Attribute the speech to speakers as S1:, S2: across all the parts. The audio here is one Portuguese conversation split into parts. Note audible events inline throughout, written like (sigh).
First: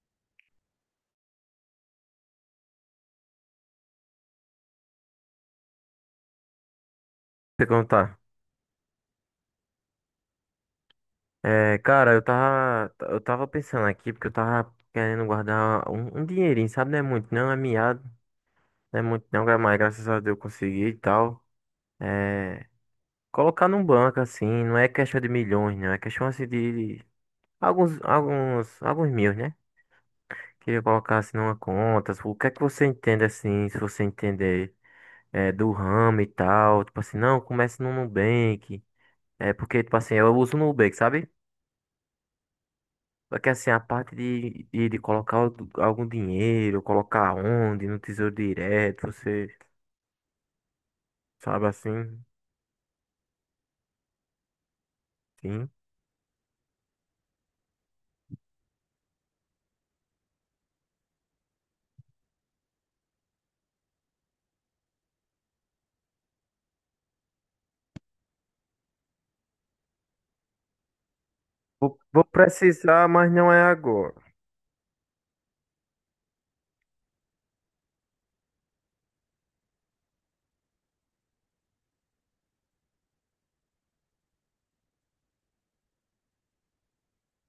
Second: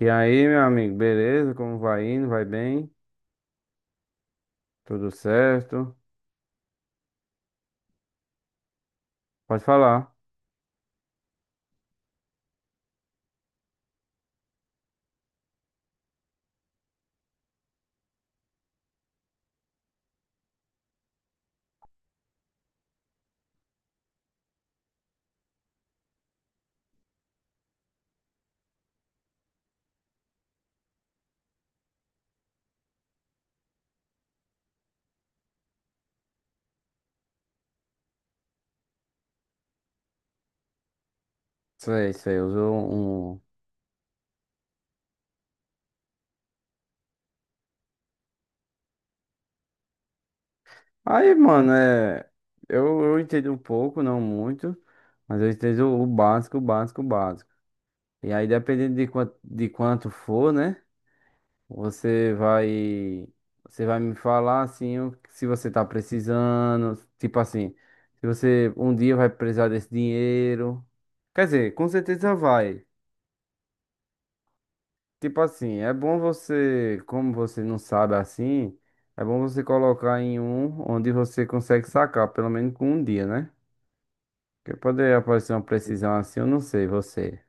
S1: E aí, meu amigo, beleza? Como vai indo? Vai bem? Tudo certo?
S2: Perguntar.
S1: Pode falar.
S2: É, cara, eu tava pensando aqui porque eu tava querendo guardar um dinheirinho, sabe? Não é muito, não é miado, não é muito, não, mas graças a Deus eu consegui e tal. É, colocar num banco assim, não é questão de milhões, não, é questão assim de alguns mil, né? Queria colocar assim numa conta. O que é que você entende assim, se você entender do ramo e tal? Tipo assim, não, comece no Nubank. É porque, tipo assim, eu uso o Nubank, sabe?
S1: Sei, sei, usou
S2: Só
S1: um.
S2: que assim, a parte de colocar algum dinheiro, colocar onde, no Tesouro Direto, você
S1: Aí,
S2: sabe
S1: mano,
S2: assim,
S1: é. Eu entendo um pouco, não muito, mas eu
S2: sim.
S1: entendo o básico, o básico, o básico. E aí, dependendo de quanto for, né? Você vai. Você vai me falar, assim, se você tá precisando. Tipo assim, se você um dia vai precisar desse dinheiro. Quer dizer, com
S2: Vou
S1: certeza vai.
S2: precisar, mas não é agora.
S1: Tipo assim, é bom você, como você não sabe assim, é bom você colocar em um onde você consegue sacar, pelo menos com um dia, né? Porque poderia aparecer uma precisão assim, eu não sei, você.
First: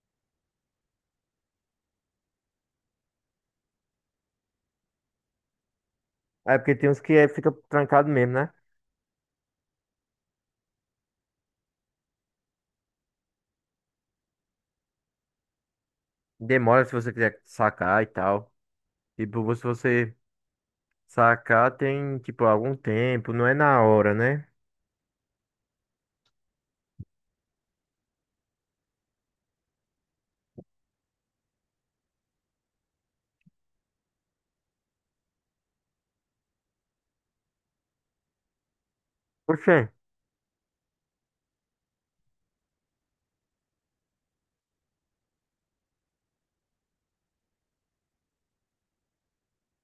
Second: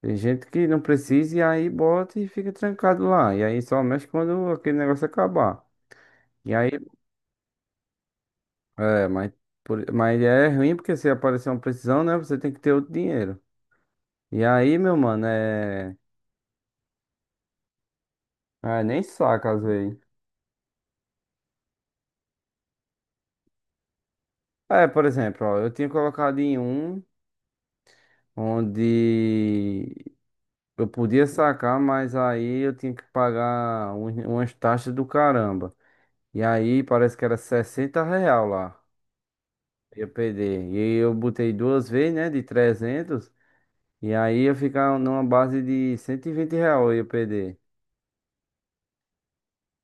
S1: Tem gente que não precisa e aí bota e fica trancado lá. E aí só mexe quando aquele negócio acabar. E
S2: É
S1: aí,
S2: porque tem uns que fica trancado mesmo, né?
S1: é, mas, mas é ruim porque se aparecer uma precisão, né? Você tem que ter outro dinheiro. E aí, meu mano, é.
S2: Demora se você quiser sacar e tal.
S1: Ah, nem saca
S2: Tipo,
S1: às
S2: se
S1: vezes.
S2: você sacar tem, tipo, algum tempo, não é na hora, né?
S1: É, por exemplo, ó, eu tinha colocado em um onde eu podia sacar, mas aí eu tinha que pagar umas taxas do caramba. E aí parece que era 60 real lá,
S2: Oxê.
S1: eu perder. E aí eu botei duas vezes, né, de 300. E aí eu ficar numa base de 120 real, eu ia perder.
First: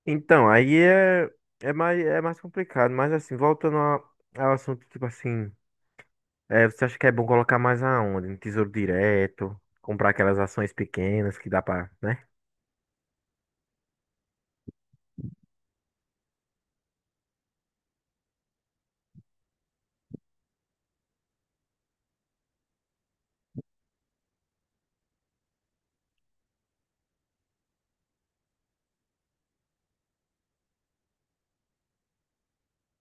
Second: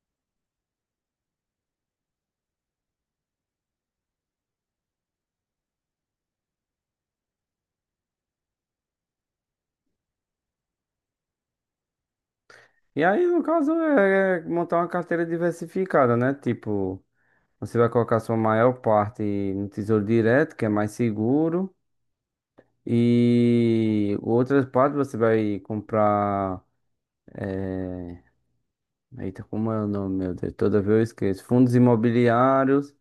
S2: Então, aí é mais complicado. Mas assim, voltando ao assunto, tipo assim. É, você acha que é bom colocar mais aonde? No Tesouro Direto, comprar aquelas ações pequenas que dá pra, né?
S1: E aí, no caso, é montar uma carteira diversificada, né? Tipo, você vai colocar sua maior parte no Tesouro Direto, que é mais seguro, e outras partes você vai comprar. Eita, como é o nome, meu Deus? Toda vez eu esqueço. Fundos imobiliários.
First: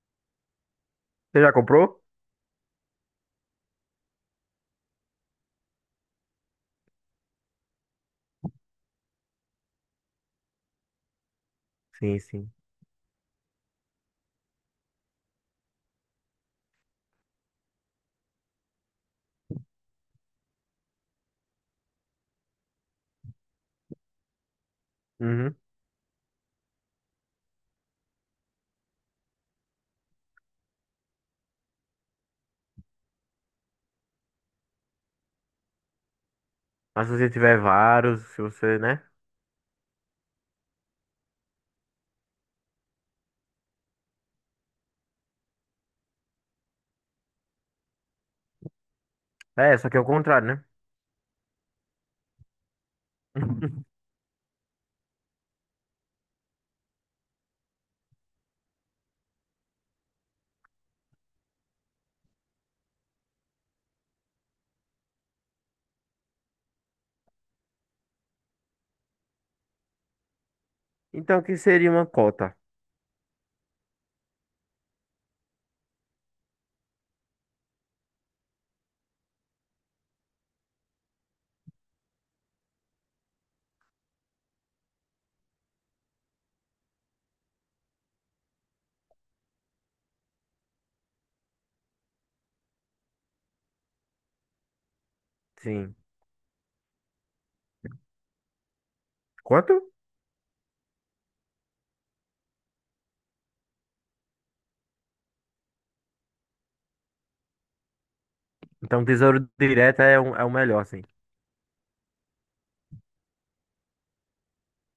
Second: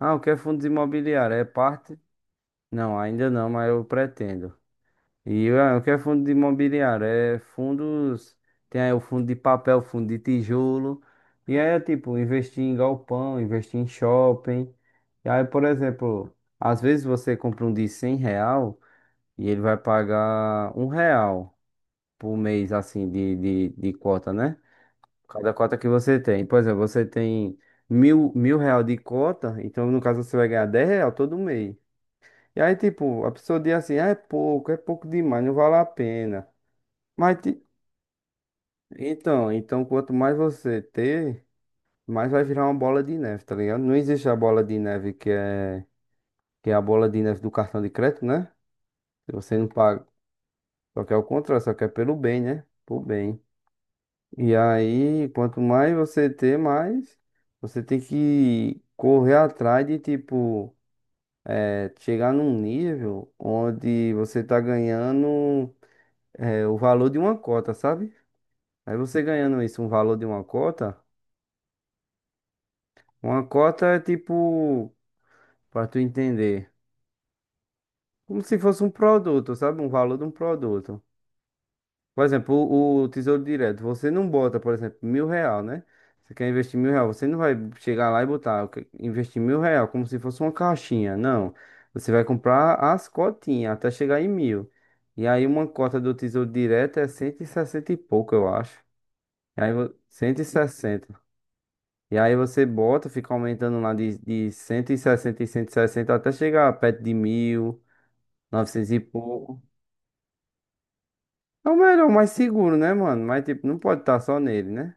S1: Ah, o que é fundos imobiliários?
S2: Você
S1: É
S2: já
S1: parte?
S2: comprou?
S1: Não, ainda não, mas eu pretendo. E ah, o que é fundo de imobiliário? É fundos. Tem aí o fundo de papel, fundo de tijolo. E aí é tipo,
S2: Sim, sim.
S1: investir em galpão, investir em shopping. E aí, por exemplo, às vezes você compra um de 100 real e ele vai pagar um real por mês, assim, de, cota, né? Cada
S2: Uhum.
S1: cota que você tem. Por exemplo, você tem mil real de cota, então no caso você vai ganhar 10 real todo mês. E aí, tipo, a pessoa diz assim, ah, é pouco demais, não vale a pena.
S2: Mas se você
S1: Mas,
S2: tiver vários, se você, né?
S1: então, quanto mais você ter, mais vai virar uma bola de neve, tá ligado? Não existe a bola de neve que é a bola de neve do cartão de crédito, né? Se você não
S2: É, só que é o
S1: paga,
S2: contrário, né?
S1: só que é o contrário, só que é pelo bem, né? Por bem.
S2: (laughs)
S1: E aí, quanto mais você ter, mais você tem que correr atrás de, tipo, chegar num nível onde você tá ganhando, o valor de uma cota, sabe? Aí você ganhando isso, um valor de
S2: Então, o que seria uma cota?
S1: uma cota é tipo, pra tu entender, como se fosse um produto, sabe? Um valor de um produto. Por exemplo, o Tesouro Direto, você não bota, por exemplo, mil real, né? Você quer investir mil real, você não vai chegar lá e botar, investir mil real como se fosse uma caixinha, não. Você vai comprar as cotinhas até chegar em mil. E aí uma
S2: Sim.
S1: cota do Tesouro Direto é cento e sessenta e pouco, eu acho. E aí,
S2: Quanto?
S1: 160 e sessenta. E aí você bota, fica aumentando lá de 160 e sessenta e cento e sessenta até chegar perto de mil, 900 e
S2: Então, um Tesouro
S1: pouco.
S2: Direto é o melhor, assim.
S1: É o melhor, o mais seguro, né, mano? Mas, tipo, não pode estar só nele, né?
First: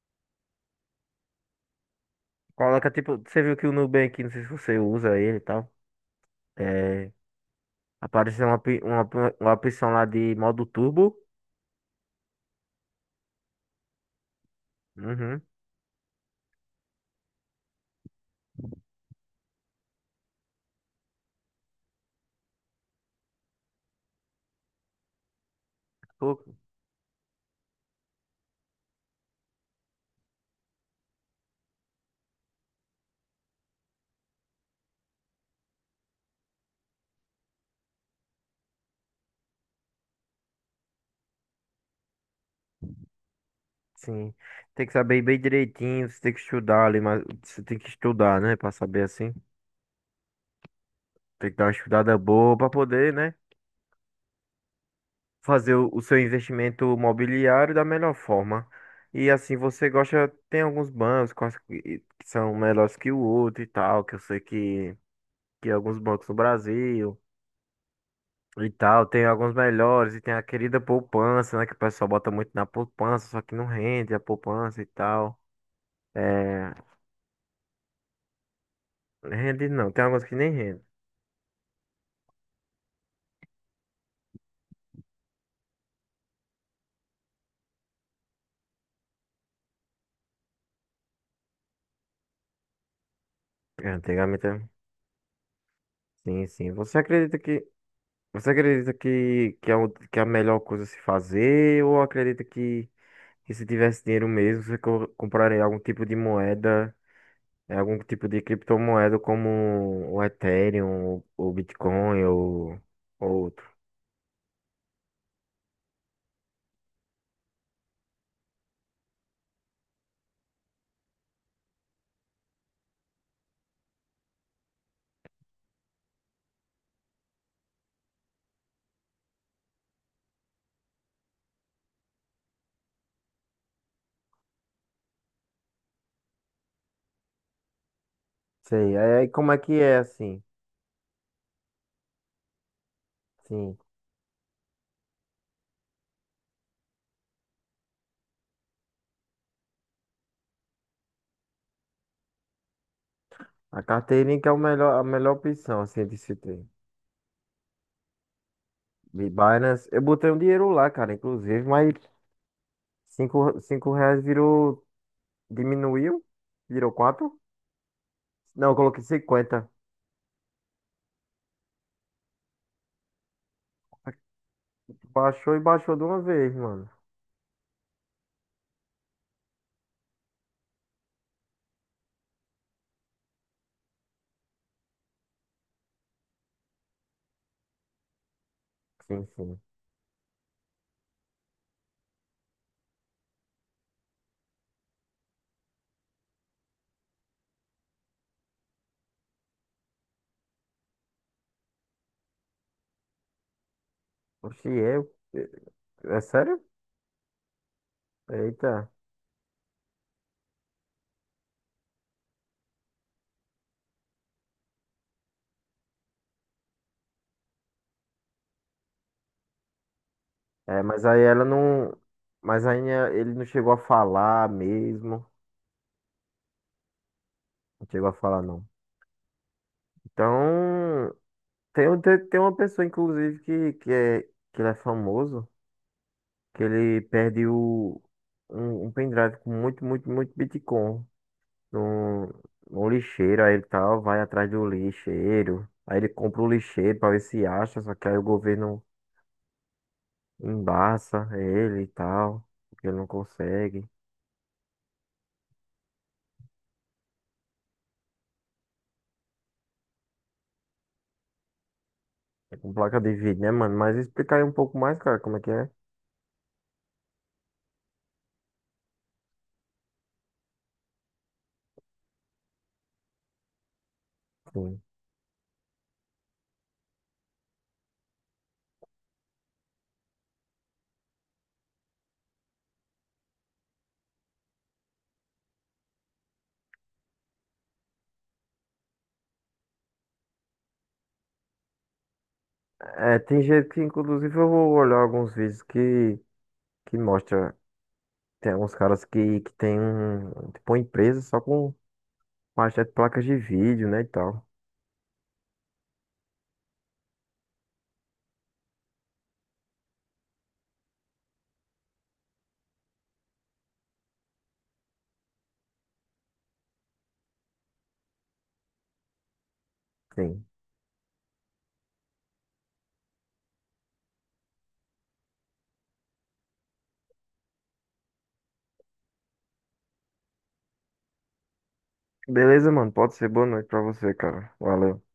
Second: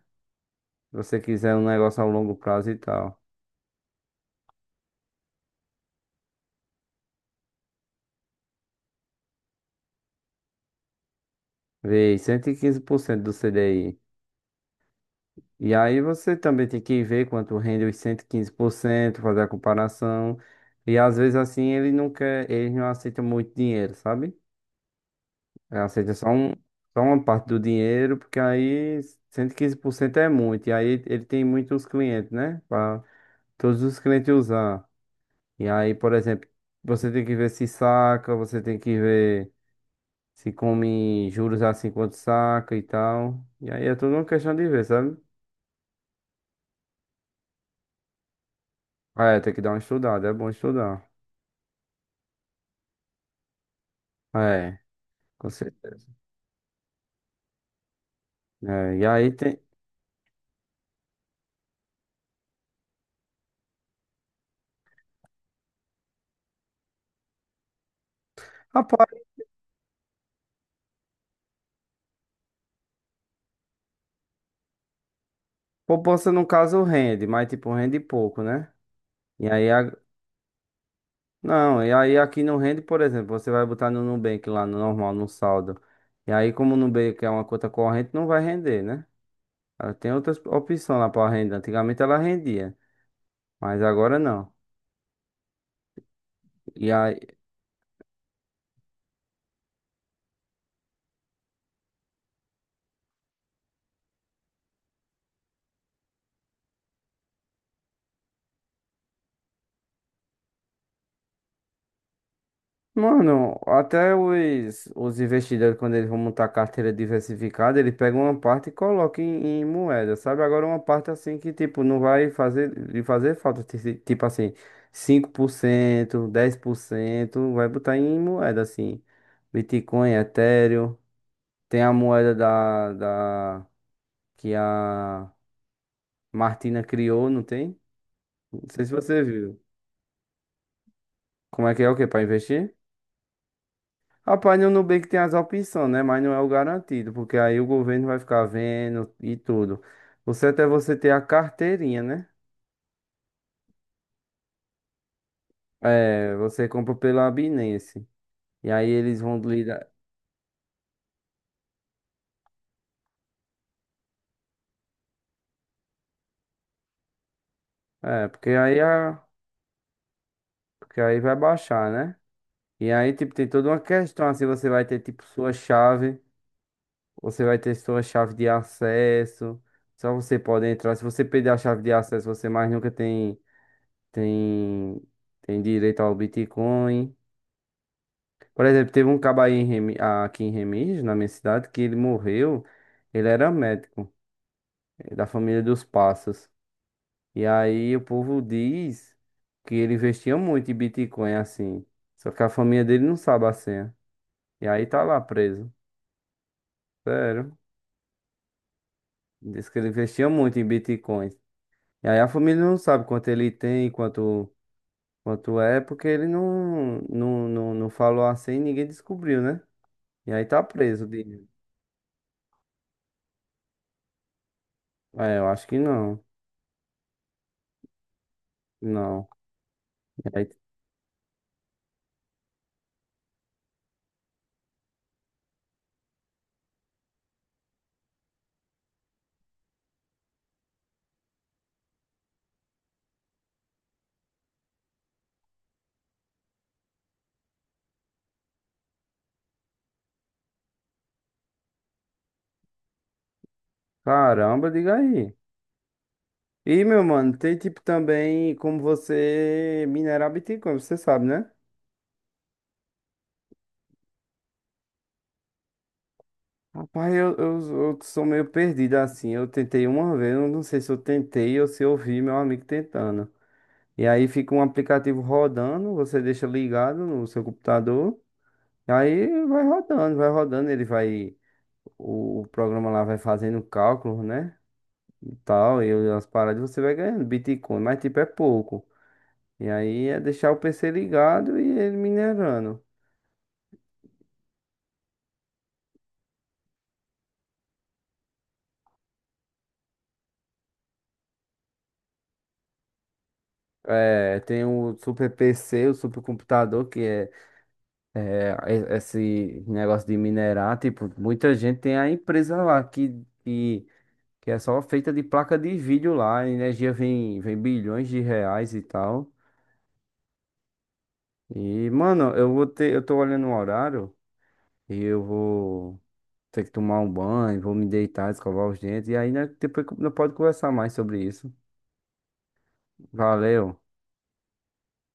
S1: Se você quiser um negócio a longo prazo e
S2: Coloca,
S1: tal.
S2: tipo, você viu que o Nubank, não sei se você usa ele e tal. É, apareceu uma opção lá de modo turbo.
S1: Vê, 115% do CDI.
S2: Uhum.
S1: E aí você também tem que ver quanto rende os 115%, fazer a comparação. E às vezes assim ele não quer, eles não aceitam muito dinheiro, sabe? Ele aceita só uma parte do dinheiro, porque aí 115% é muito. E aí ele tem muitos clientes, né? Para todos os clientes usar. E aí, por exemplo, você tem que ver se saca, você tem que ver se come juros assim quando saca e tal. E aí é tudo uma
S2: Sim.
S1: questão de ver,
S2: Tem que
S1: sabe?
S2: saber bem direitinho, você tem que estudar ali, mas você tem que estudar, né? Pra saber
S1: Ah,
S2: assim.
S1: é, tem que dar uma estudada, é bom estudar.
S2: Tem que dar uma estudada boa pra poder, né?
S1: É, com
S2: Fazer o
S1: certeza.
S2: seu investimento mobiliário da melhor forma.
S1: É, e
S2: E
S1: aí
S2: assim,
S1: tem.
S2: você gosta, tem alguns bancos quais que são melhores que o outro e tal, que eu sei que alguns bancos no Brasil e tal,
S1: Rapaz,
S2: tem alguns melhores e tem a querida poupança, né? Que o pessoal bota muito na poupança, só que não rende a poupança e tal.
S1: poupança no
S2: É,
S1: caso rende, mas tipo, rende pouco, né? E aí.
S2: rende não, tem alguns que nem rende.
S1: Não, e aí aqui no rende, por exemplo, você vai botar no Nubank lá no normal, no saldo. E aí, como o Nubank é uma conta corrente, não vai render, né? Ela tem outras opções lá para renda. Antigamente ela rendia, mas
S2: É,
S1: agora
S2: antigamente,
S1: não.
S2: sim, sim.
S1: E aí.
S2: Você acredita que é a melhor coisa a se fazer ou acredita que se tivesse dinheiro mesmo, você compraria algum tipo de moeda, algum tipo de criptomoeda como o Ethereum, o Bitcoin ou
S1: Mano,
S2: outro?
S1: até os, investidores, quando eles vão montar carteira diversificada, eles pegam uma parte e colocam em moeda, sabe? Agora uma parte assim que, tipo, não vai fazer, lhe fazer falta, tipo assim, 5% 10%, vai botar em moeda, assim, Bitcoin, Ethereum, tem a moeda que a Martina criou, não tem? Não sei se
S2: Sei. Aí
S1: você
S2: aí como é
S1: viu.
S2: que é assim?
S1: Como é que é o que para investir?
S2: Sim.
S1: Rapaz, no Nubank tem as opções, né? Mas não é o garantido, porque aí o governo vai ficar vendo e tudo. O certo é você ter a carteirinha, né?
S2: A carteirinha que é o melhor, a melhor opção assim de
S1: É,
S2: se ter.
S1: você compra pela Binance. E aí eles
S2: De
S1: vão
S2: Binance,
S1: lidar.
S2: eu botei um dinheiro lá, cara, inclusive, mas cinco reais virou. Diminuiu, virou quatro.
S1: É, porque
S2: Não, eu
S1: aí,
S2: coloquei
S1: a...
S2: 50.
S1: Porque aí vai baixar, né? E aí, tipo, tem toda uma questão assim, você vai ter, tipo, sua
S2: Baixou e baixou de
S1: chave,
S2: uma vez, mano.
S1: você vai ter sua chave de acesso. Só você pode entrar. Se você perder a chave de acesso, você mais nunca tem, tem direito ao Bitcoin. Por exemplo, teve um
S2: Sim,
S1: cabo aí
S2: sim.
S1: em aqui em Remígio, na minha cidade, que ele morreu. Ele era médico, da família dos Passos. E aí o povo diz que ele investia muito em Bitcoin, assim. Só que a família dele não sabe a senha.
S2: Oxi,
S1: E aí tá
S2: eu.
S1: lá preso.
S2: É sério?
S1: Sério.
S2: Eita.
S1: Diz que ele investia muito em Bitcoin. E aí a família não sabe quanto ele tem, quanto é, porque ele não falou a senha e ninguém descobriu, né? E aí tá
S2: É, mas
S1: preso.
S2: aí ela não. Mas aí ele não chegou a falar mesmo.
S1: É, eu acho que não.
S2: Não chegou a falar, não.
S1: Não.
S2: Então. Tem uma pessoa, inclusive, que ele é famoso. Que ele perde um pendrive com muito, muito, muito Bitcoin. no, no lixeiro, aí ele tal, vai atrás do lixeiro. Aí ele compra o lixeiro pra ver se acha, só que aí o governo embaça ele e tal, porque ele não consegue.
S1: Caramba, diga aí. E, meu mano, tem tipo também como você minerar Bitcoin, você sabe, né?
S2: É com placa de vídeo, né, mano? Mas explica aí um pouco mais, cara, como é que é.
S1: Rapaz, eu sou meio perdido assim. Eu tentei uma vez, eu não sei se eu tentei ou se eu vi meu amigo tentando. E aí fica um
S2: Sim.
S1: aplicativo rodando, você deixa ligado no seu computador, aí vai rodando, ele vai. o, programa lá vai fazendo cálculos, né? E tal, e as paradas você vai ganhando Bitcoin, mas tipo é pouco. E aí é deixar o PC ligado e ele minerando.
S2: É, tem gente que, inclusive, eu vou olhar alguns vídeos que mostra, tem alguns caras que tem um, tipo, uma empresa só com bastante placas de vídeo, né, e
S1: É,
S2: tal.
S1: tem o super PC, o super computador, que é esse negócio de minerar. Tipo, muita gente tem a empresa lá que, é só feita de placa de vídeo lá. A energia vem bilhões de reais e tal.
S2: Sim.
S1: E, mano, eu tô olhando o horário e eu vou ter que tomar um banho, vou me deitar, escovar os dentes. E aí, né, depois não pode conversar mais sobre isso.
S2: Beleza, mano, pode ser boa noite
S1: Valeu.
S2: pra você, cara. Valeu.